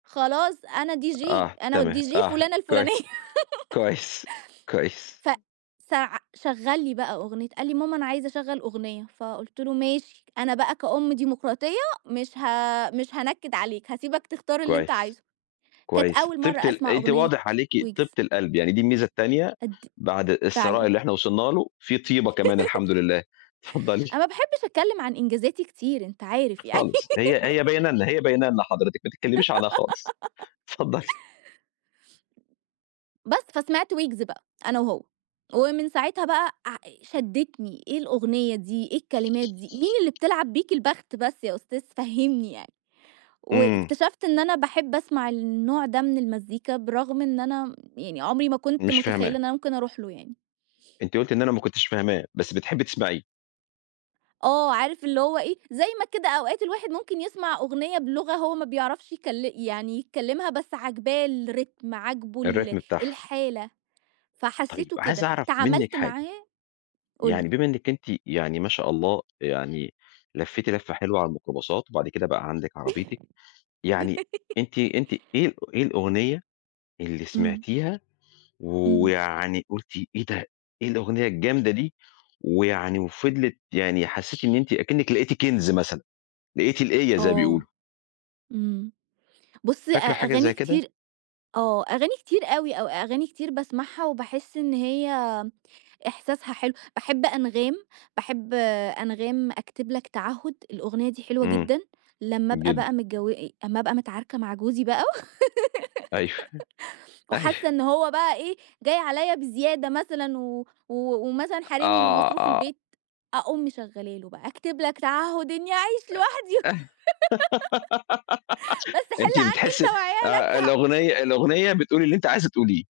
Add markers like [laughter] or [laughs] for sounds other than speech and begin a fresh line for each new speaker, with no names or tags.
خلاص أنا DJ،
آه،
أنا
تمام.
والDJ
آه
فُلانة الفُلانية.
كويس.
[laughs]
كويس. كويس.
ف سع شغّل لي بقى أغنية. قال لي: "ماما أنا عايز أشّغل أغنية." فقُلت له: "ماشي، أنا بقى كأُم ديموقراطية مش ه مش هانكّد عليك، هاسيبك تختار اللي أنت
كويس.
عايزه." كانت
كويس.
أول
طِيبة
مرّة
ال
أسمع
أنتِ
أغنية
واضح عليكِ طِيبة
ويجز.
القلب، يعني دي الميزة التانية
أد
بعد الثراء
فعلًا.
اللي إحنا وصلنا له، في طِيبة كمان
[laughs]
الحمد لله، اتفضّلي.
أنا ما باحبّش أتكلّم عن إنجازاتي كتير، أنت عارف يعني.
خالص. هي هي بيانm
[laughs]
لنا، هي باينه لنا حضرتِك، ما تتكلّميش عنها خالص.
[laughs]
اتفضّلي.
بس، فسمعت ويجز بقى أنا وهو. ومن ساعتها بقى ع شدِّتني، إيه الأغنية دي، إيه الكلمات دي، مين اللي بتلعب بيك البخت بس يا أستاذ فهمني يعني؟
إمم.
واكتشفت إن أنا باحب أسمع النوع ده من المزيكا برغم إن أنا يعني عُمري ما كنت
مش
مُتخيّلة
فاهماه.
إن أنا ممكن أروح له يعني.
أنتِ قُلتِ إن أنا ما كنتش فاهماه، بس بتحبّي تسمعيه.
آه. عارف اللي هو إيه، زي ما كده أوقات الواحد ممكن يسمع أغنية بِلُغة هو ما بيعرفش يكل يعني يتكلّمها بس عجباه الريتم، عاجبه ال
الريتم بتاعها.
الحالة،
طيب،
فحسّيته
عايز
كده،
أعرف منِّك
تعاملت
حاجة.
معاه قُل لي.
يعني بما إنِّك أنتِ يعني ما شاء الله يعني لفّيتِ لَفّة حلوة على الميكروباصات وبعد كده بقى عندِك عربيتِك، يعني أنتِ
[laughs]
أنتِ إيه إيه الأغنية اللي
إمم.
سمعتيها
إمم.
ويعني قُلتِ إيه ده، إيه الأغنية الجامدة دي؟ ويعني وفضْلِت يعني حسّيتي إن أنتِ كإنِّك لقيتِ كَنز مثلًا، لقيتِ القيّة زي ما
آه.
بيقولوا.
إمم. بُص، أ
فاكرة حاجة
أغاني
زي كده؟
كتير آه. أغاني كتير أوي أو أغاني كتير باسمعها وباحِس إن هي إحساسها حلو. باحب أنغام، باحب أنغام أكتب لك تَعهُّد، الأغنية دي حلوة
إمم.
جدًا، لمّا أبقى بقى
جدًا.
متجو أمّا أبقى متعاركة مع جوزي بقى
أيوه.
[laughs] وحاسّة
أيوه.
إن هو بقى إيه، جاي عليّا بزيادة مثلًا و و ومثلًا حارمني من
آه.
مصروف
آه.
البيت، أقوم مشغّله له بقى، أكتب لك تَعهُّد إنّي أعيش
آآ
لوحدي.
اه [laughs]
[laughs] بس حِل
أنتِ
عنّي أنت
بتحسّي
وعيالك
آه،
هأ
الأغنية الأغنية بتقول اللي أنتِ عايزة تقوليه.